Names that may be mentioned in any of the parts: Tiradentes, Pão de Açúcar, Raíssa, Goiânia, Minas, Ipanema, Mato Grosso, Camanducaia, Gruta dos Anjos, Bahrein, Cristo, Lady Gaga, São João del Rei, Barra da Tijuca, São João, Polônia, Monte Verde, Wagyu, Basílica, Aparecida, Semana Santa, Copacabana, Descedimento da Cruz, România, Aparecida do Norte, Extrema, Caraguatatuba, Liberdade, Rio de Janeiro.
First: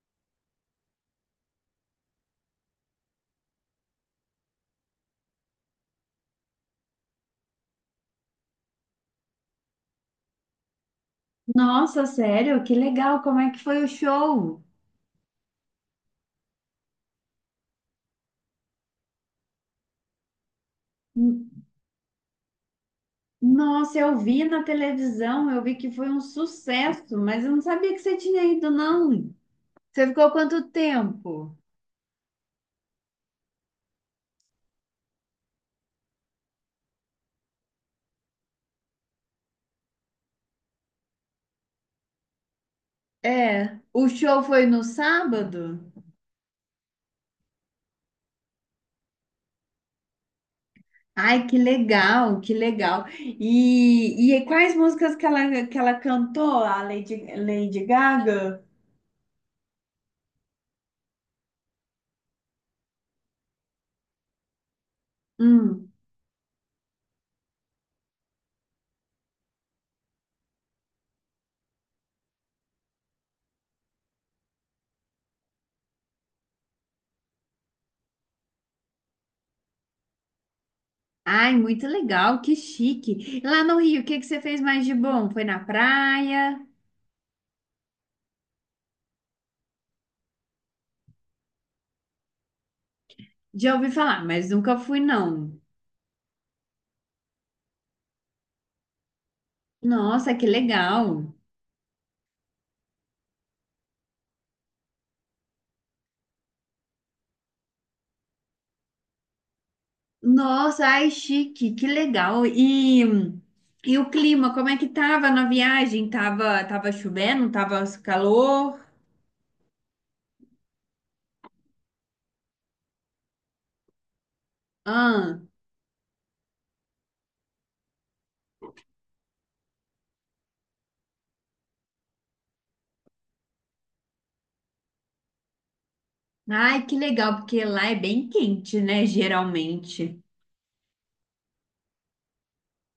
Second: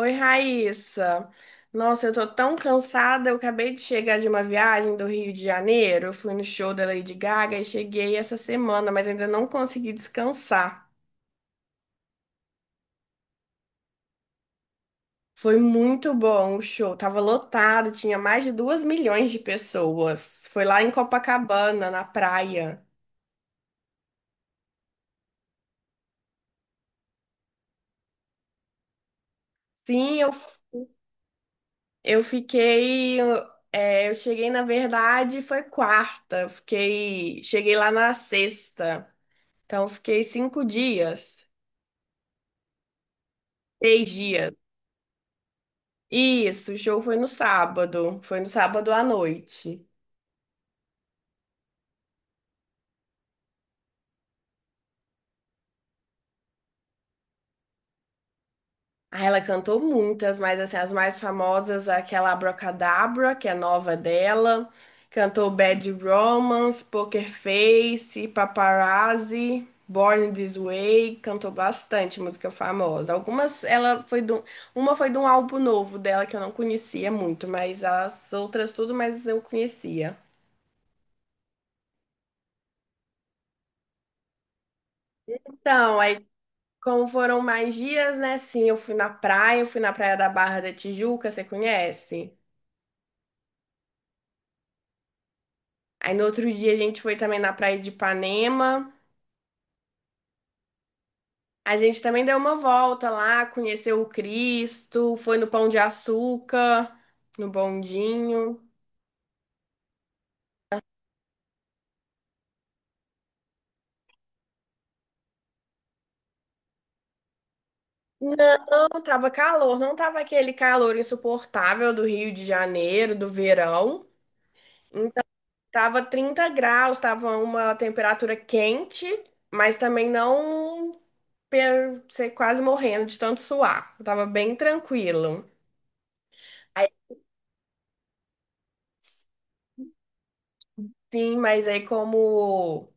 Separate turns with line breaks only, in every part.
Oi, Raíssa. Nossa, eu tô tão cansada. Eu acabei de chegar de uma viagem do Rio de Janeiro. Eu fui no show da Lady Gaga e cheguei essa semana, mas ainda não consegui descansar.
Nossa, sério? Que legal! Como é que foi o show?
Foi muito bom o show. Tava lotado, tinha mais de duas milhões de pessoas. Foi lá em
N-
Copacabana, na praia.
Nossa, eu vi na televisão, eu vi que foi um sucesso, mas eu não sabia que você tinha ido, não. Você
Sim, eu,
ficou quanto tempo?
eu fiquei. É, eu cheguei, na verdade, foi quarta. Eu fiquei, cheguei lá na sexta. Então, eu fiquei 5 dias,
É, o
seis
show
dias.
foi no sábado?
Isso, o show foi no sábado. Foi no sábado à noite.
Ai, que legal, que legal. E quais músicas que ela cantou, a Lady Gaga?
Aí ela cantou muitas, mas assim, as mais famosas, aquela Abracadabra, que é nova dela. Cantou Bad
Hum.
Romance, Poker Face, Paparazzi, Born This Way. Cantou bastante música famosa. Algumas, ela foi de um- Uma foi de um álbum novo dela que eu não conhecia muito, mas as outras tudo mais eu conhecia.
Ai, muito legal, que chique. Lá no Rio, o que que você fez mais de bom? Foi na
Então, aí
praia?
como foram mais dias, né? Sim, eu fui na praia, eu fui na praia da Barra da Tijuca, você conhece?
Já ouvi falar, mas nunca fui, não.
Aí no outro dia a gente foi também na praia de Ipanema.
Nossa, que legal.
A gente também deu uma volta lá, conheceu o Cristo, foi no Pão de Açúcar, no bondinho.
Nossa, ai, chique, que legal. E o clima, como é que tava na viagem? Tava chovendo? Tava calor?
Não, tava calor, não tava aquele calor insuportável do Rio de Janeiro, do verão. Então,
Ah,
tava 30 graus, tava uma temperatura quente, mas também não. Pedro, você quase morrendo de tanto suar. Eu tava bem tranquilo.
ai,
Aí
que legal, porque lá é bem quente, né, geralmente.
sim, mas aí como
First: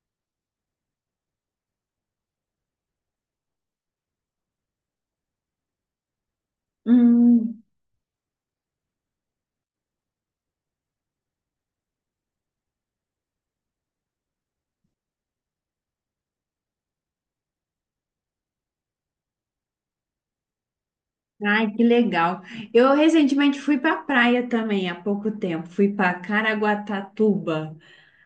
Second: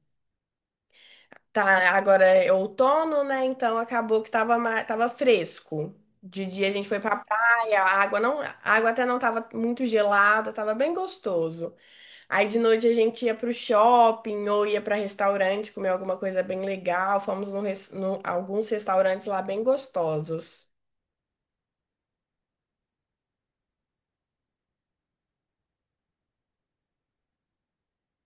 tá agora é outono, né? Então acabou que tava, tava fresco. De dia a gente foi pra
Hum,
praia, a água até não tava muito gelada, tava bem gostoso. Aí de noite a gente ia pro shopping ou ia pra restaurante comer alguma coisa bem legal. Fomos num, alguns restaurantes lá bem gostosos.
ai, que legal. Eu recentemente fui pra praia também, há pouco tempo. Fui pra Caraguatatuba.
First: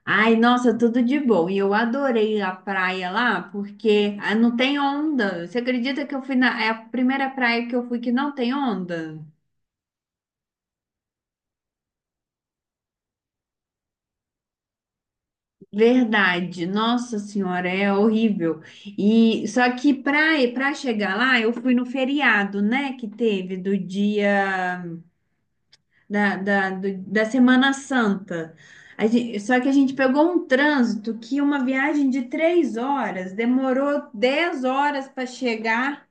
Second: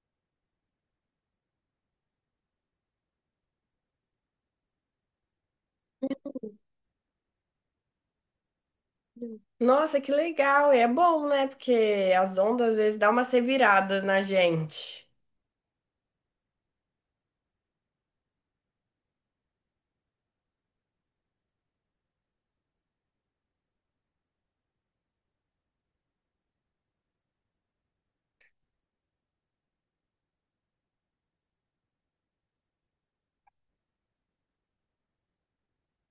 Ai, nossa, tudo de bom. E eu adorei a praia lá, porque ah, não tem onda. Você acredita que eu fui na... É a primeira praia que eu fui que não tem onda?
Nossa, que legal! E é bom, né? Porque as ondas às vezes dão umas reviradas na gente.
Verdade. Nossa senhora, é horrível. E só que praia, para chegar lá, eu fui no feriado, né, que teve do dia da Semana Santa. Só que a gente pegou um trânsito que uma viagem de 3 horas demorou 10 horas para chegar.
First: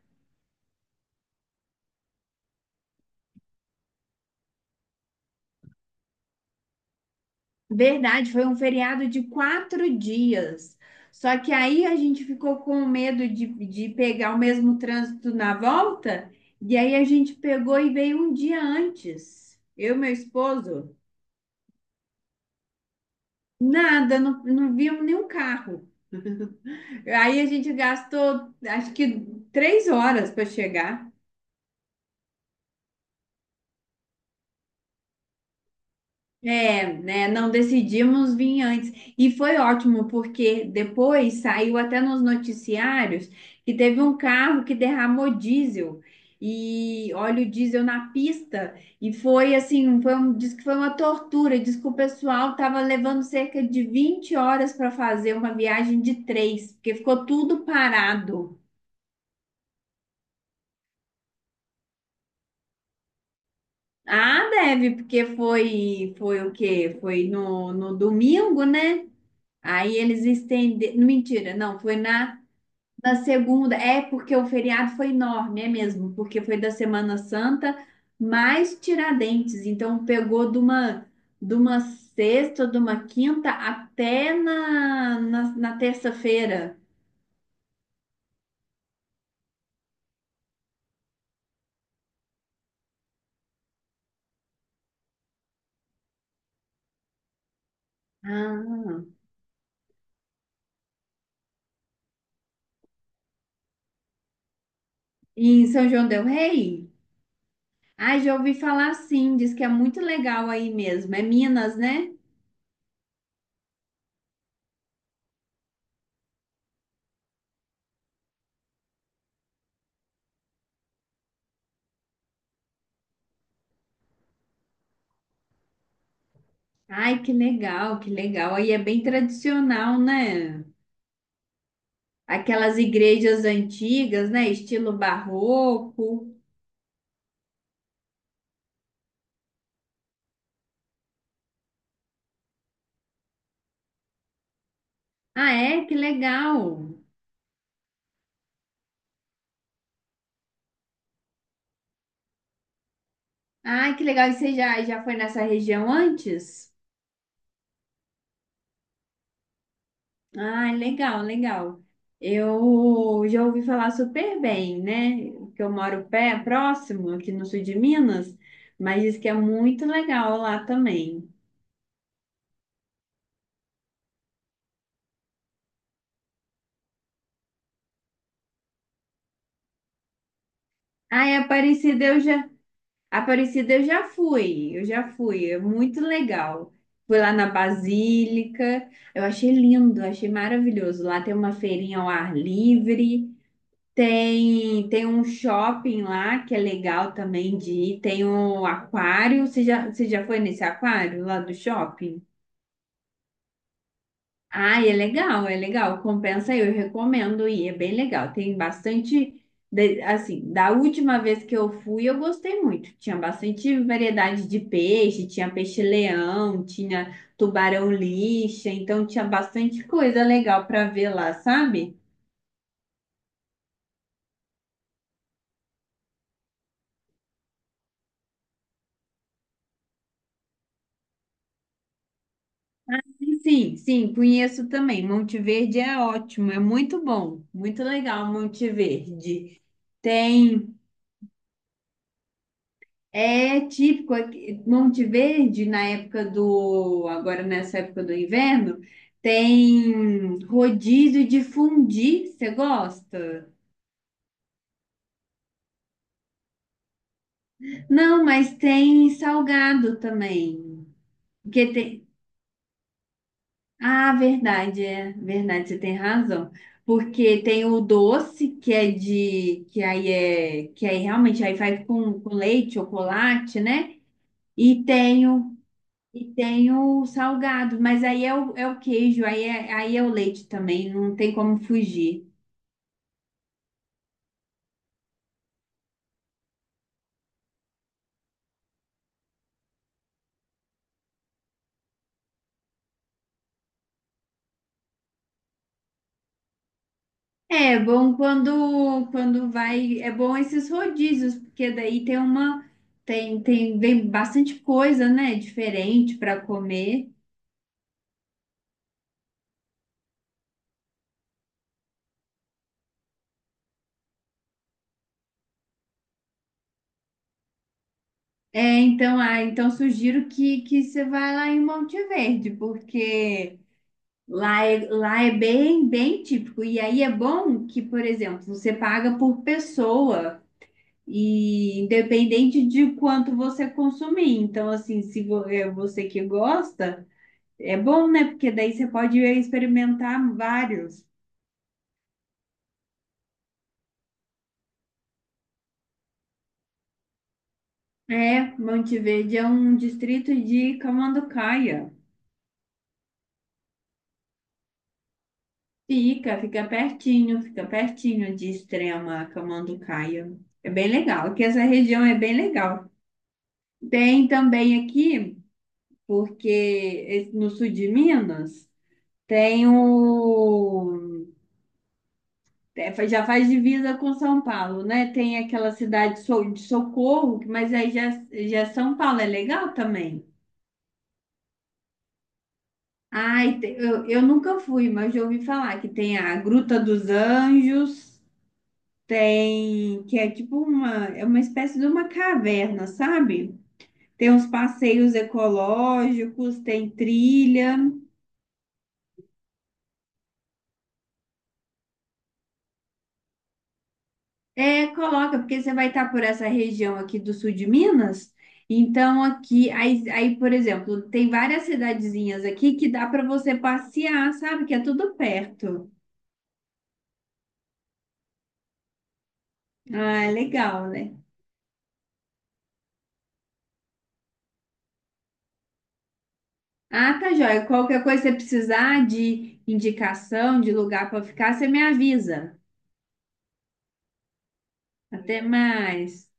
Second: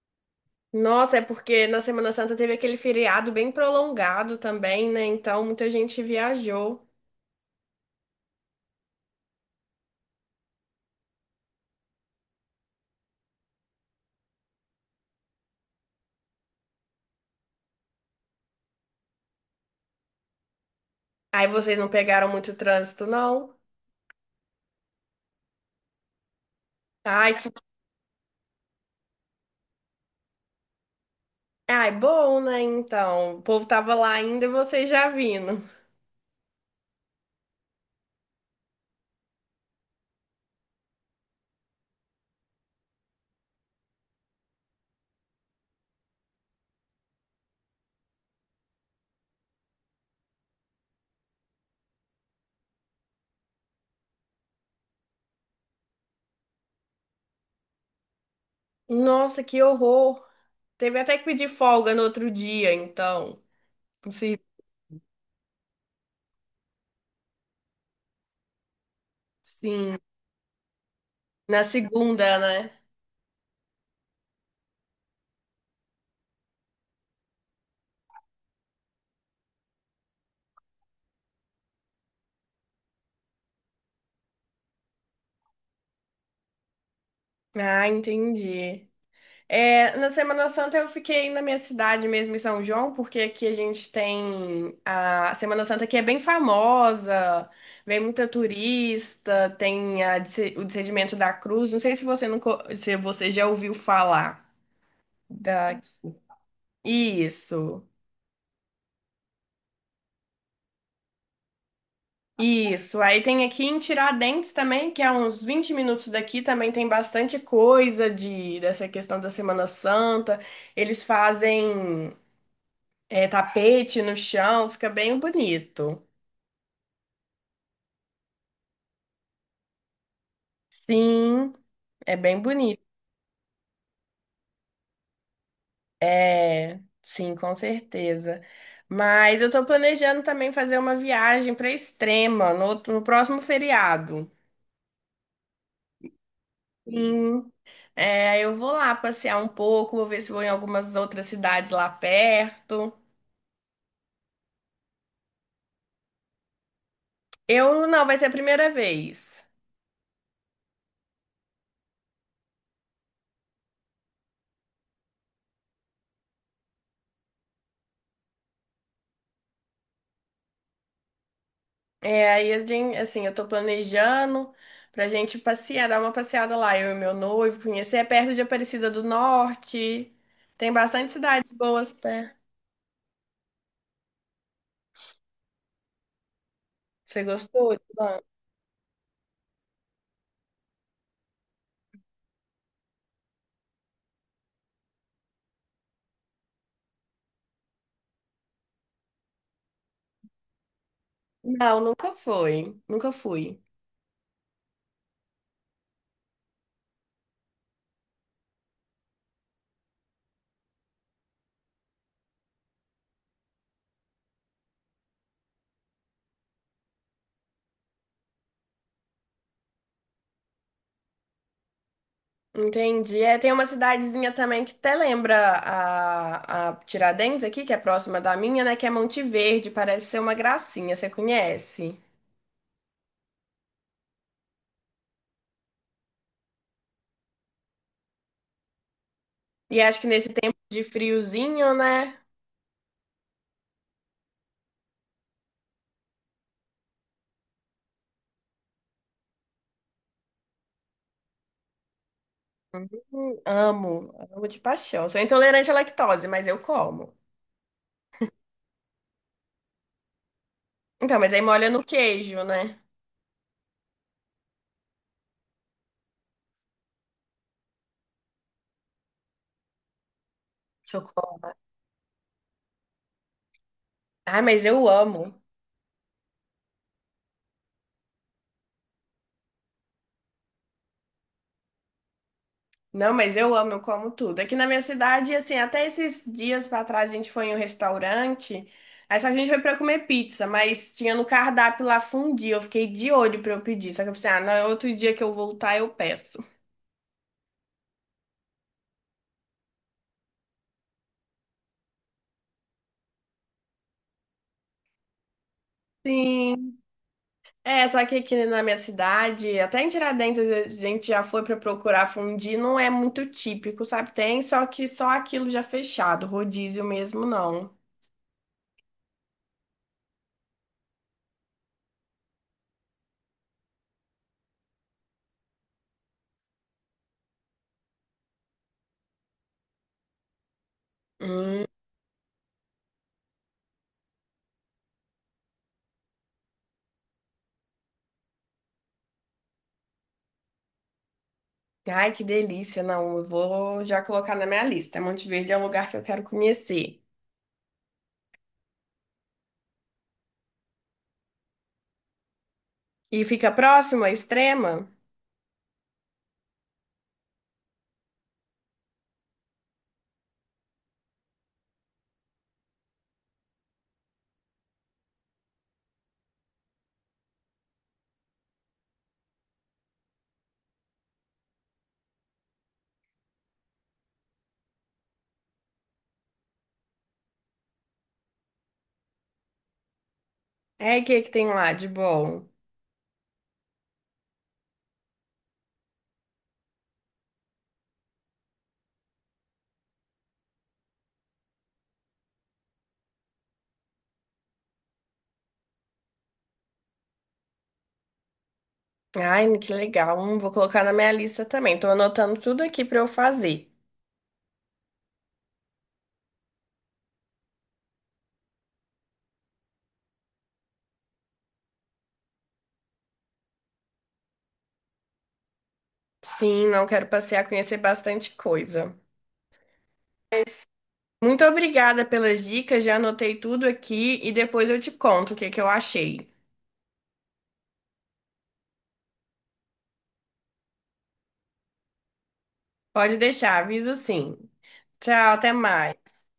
Nossa, é porque na Semana Santa teve aquele feriado bem prolongado também, né? Então muita gente viajou.
Verdade, foi um feriado de 4 dias. Só que aí a gente ficou com medo de pegar o mesmo trânsito na volta, e aí a gente pegou e veio um dia antes. Eu e meu esposo,
Aí vocês não pegaram muito trânsito, não?
nada, não, não vimos nenhum carro.
Ai,
Aí a
que...
gente gastou acho que 3 horas para chegar.
Ai, bom, né? Então, o povo tava lá ainda e vocês já vindo.
É, né? Não decidimos vir antes. E foi ótimo, porque depois saiu até nos noticiários que teve um carro que derramou diesel e óleo diesel na pista. E foi assim, diz que foi uma tortura. Diz que o pessoal estava levando cerca de 20 horas para fazer uma viagem de três, porque ficou tudo parado.
Nossa, que horror! Teve até que pedir folga no outro dia, então. Se...
Ah, deve, porque foi o quê? Foi no domingo, né? Aí
Sim,
eles estenderam. Mentira,
na
não, foi
segunda,
na,
né?
na segunda. É porque o feriado foi enorme, é mesmo, porque foi da Semana Santa mais Tiradentes. Então pegou de uma sexta, de uma quinta até na terça-feira.
Ah, entendi. É, na Semana Santa eu fiquei na minha cidade mesmo, em São João, porque aqui a gente tem a Semana Santa que é bem famosa, vem muita
Ah,
turista, o Descedimento da Cruz. Não sei se você nunca, se você já ouviu falar
e em
da
São João
isso.
del Rei? Ai, já ouvi falar sim, diz que é muito legal aí mesmo. É Minas, né?
Isso. Aí tem aqui em Tiradentes também, que é uns 20 minutos daqui, também tem bastante coisa de dessa questão da Semana Santa. Eles fazem é tapete no chão, fica bem bonito.
Ai, que legal, que legal. Aí é bem tradicional, né?
Sim, é bem
Aquelas
bonito.
igrejas antigas, né? Estilo barroco.
É, sim, com certeza. Mas eu tô planejando também fazer uma viagem para Extrema no, no próximo feriado.
Ah, é? Que legal.
Sim, é, eu vou lá passear um pouco, vou ver se vou em algumas outras cidades lá perto.
Ah, que legal. E você já foi nessa região antes?
Eu não, vai ser a primeira vez.
Ah, legal, legal. Eu já ouvi falar super bem, né? Que eu moro pé, próximo, aqui no sul de Minas, mas diz que é muito legal lá também.
É, aí a gente, assim, eu tô planejando pra gente passear, dar uma passeada lá, eu e meu noivo, conhecer, é perto de Aparecida do Norte. Tem bastante
Ah, é
cidades boas
Aparecida, eu
perto.
já. Aparecida eu já fui, é muito legal. Fui
Você
lá na
gostou? De lá?
Basílica, eu achei lindo, achei maravilhoso. Lá tem uma feirinha ao ar livre, tem um shopping lá que é legal também de ir, tem um aquário. Você já foi nesse aquário lá do
Não, nunca
shopping?
foi. Nunca fui.
Ah, é legal, é legal. Compensa, aí, eu recomendo ir, é bem legal. Tem bastante, assim, da última vez que eu fui, eu gostei muito. Tinha bastante variedade de peixe, tinha peixe-leão, tinha tubarão-lixa, então tinha bastante coisa legal para ver lá, sabe?
Entendi. É, tem uma cidadezinha também que até lembra a Tiradentes aqui, que é próxima da minha, né? Que é Monte Verde, parece ser uma gracinha, você conhece?
Sim, sim, conheço também. Monte Verde é ótimo, é muito bom, muito legal Monte Verde.
E acho que nesse tempo
Tem
de friozinho, né?
É típico aqui, Monte Verde na época do, agora nessa época do inverno, tem rodízio de fundi, você
Hum.
gosta?
Amo, amo de paixão. Sou intolerante à lactose, mas eu como.
Não, mas tem salgado também.
Então, mas aí molha
Porque
no
tem,
queijo, né?
ah, verdade, é, verdade, você tem razão. Porque tem o doce que é de que aí é que aí realmente
Chocolate.
aí faz com leite, chocolate, né?
Ah, mas
E
eu
tem
amo.
o E tem o salgado, mas aí é o, é o queijo, aí é o leite também, não tem como fugir.
Não, mas eu amo, eu como tudo. Aqui na minha cidade, assim, até esses dias pra trás a gente foi em um restaurante, aí só que a gente foi pra comer pizza, mas tinha no cardápio lá fundi, eu fiquei de olho pra eu pedir. Só que eu pensei, ah, não, outro dia que eu voltar eu peço.
É bom quando vai, é bom esses rodízios, porque daí tem uma tem tem vem bastante coisa, né, diferente para
Sim.
comer.
É, só que aqui na minha cidade, até em Tiradentes a gente já foi pra procurar fundir, não é muito típico, sabe? Tem, só que só aquilo já fechado, rodízio mesmo não.
É, então, ah, então sugiro que você vá lá em Monte Verde, porque lá é bem bem típico. E aí é bom que, por exemplo, você paga por pessoa.
Hum,
E independente de quanto você consumir. Então, assim, se vo- é você que gosta, é bom, né? Porque daí você pode experimentar vários.
ai, que delícia, não, eu vou já colocar na minha lista. Monte Verde é um lugar que eu quero conhecer.
É, Monteverde é um distrito de Camanducaia.
E fica próximo à Extrema?
Fica pertinho, fica pertinho de Extrema, Camanducaia. É bem legal, porque essa região é bem legal. Tem também aqui, porque no sul de Minas, tem o É, já faz divisa com São Paulo, né? Tem aquela cidade de Socorro, mas aí já é São Paulo, é legal também.
É, e o que que tem lá de bom?
Ai, eu nunca fui, mas já ouvi falar que tem a Gruta dos Anjos, tem que é tipo uma, é uma espécie de uma caverna, sabe? Tem uns passeios ecológicos, tem trilha.
Ai, que legal, vou colocar na minha lista também. Tô anotando tudo aqui pra eu fazer.
É, coloca, porque você vai estar por essa região aqui do sul de Minas. Então, aqui, aí, por exemplo, tem várias cidadezinhas aqui que dá para você passear, sabe? Que é tudo perto.
Sim, não quero passear, conhecer bastante coisa.
Ah, é legal, né?
Muito obrigada pelas dicas, já anotei tudo aqui e depois eu te conto o que que eu achei.
Ah, tá joia. Qualquer coisa que você precisar de indicação, de lugar para ficar, você me avisa.
Pode deixar, aviso sim. Tchau,
Até
até mais.
mais.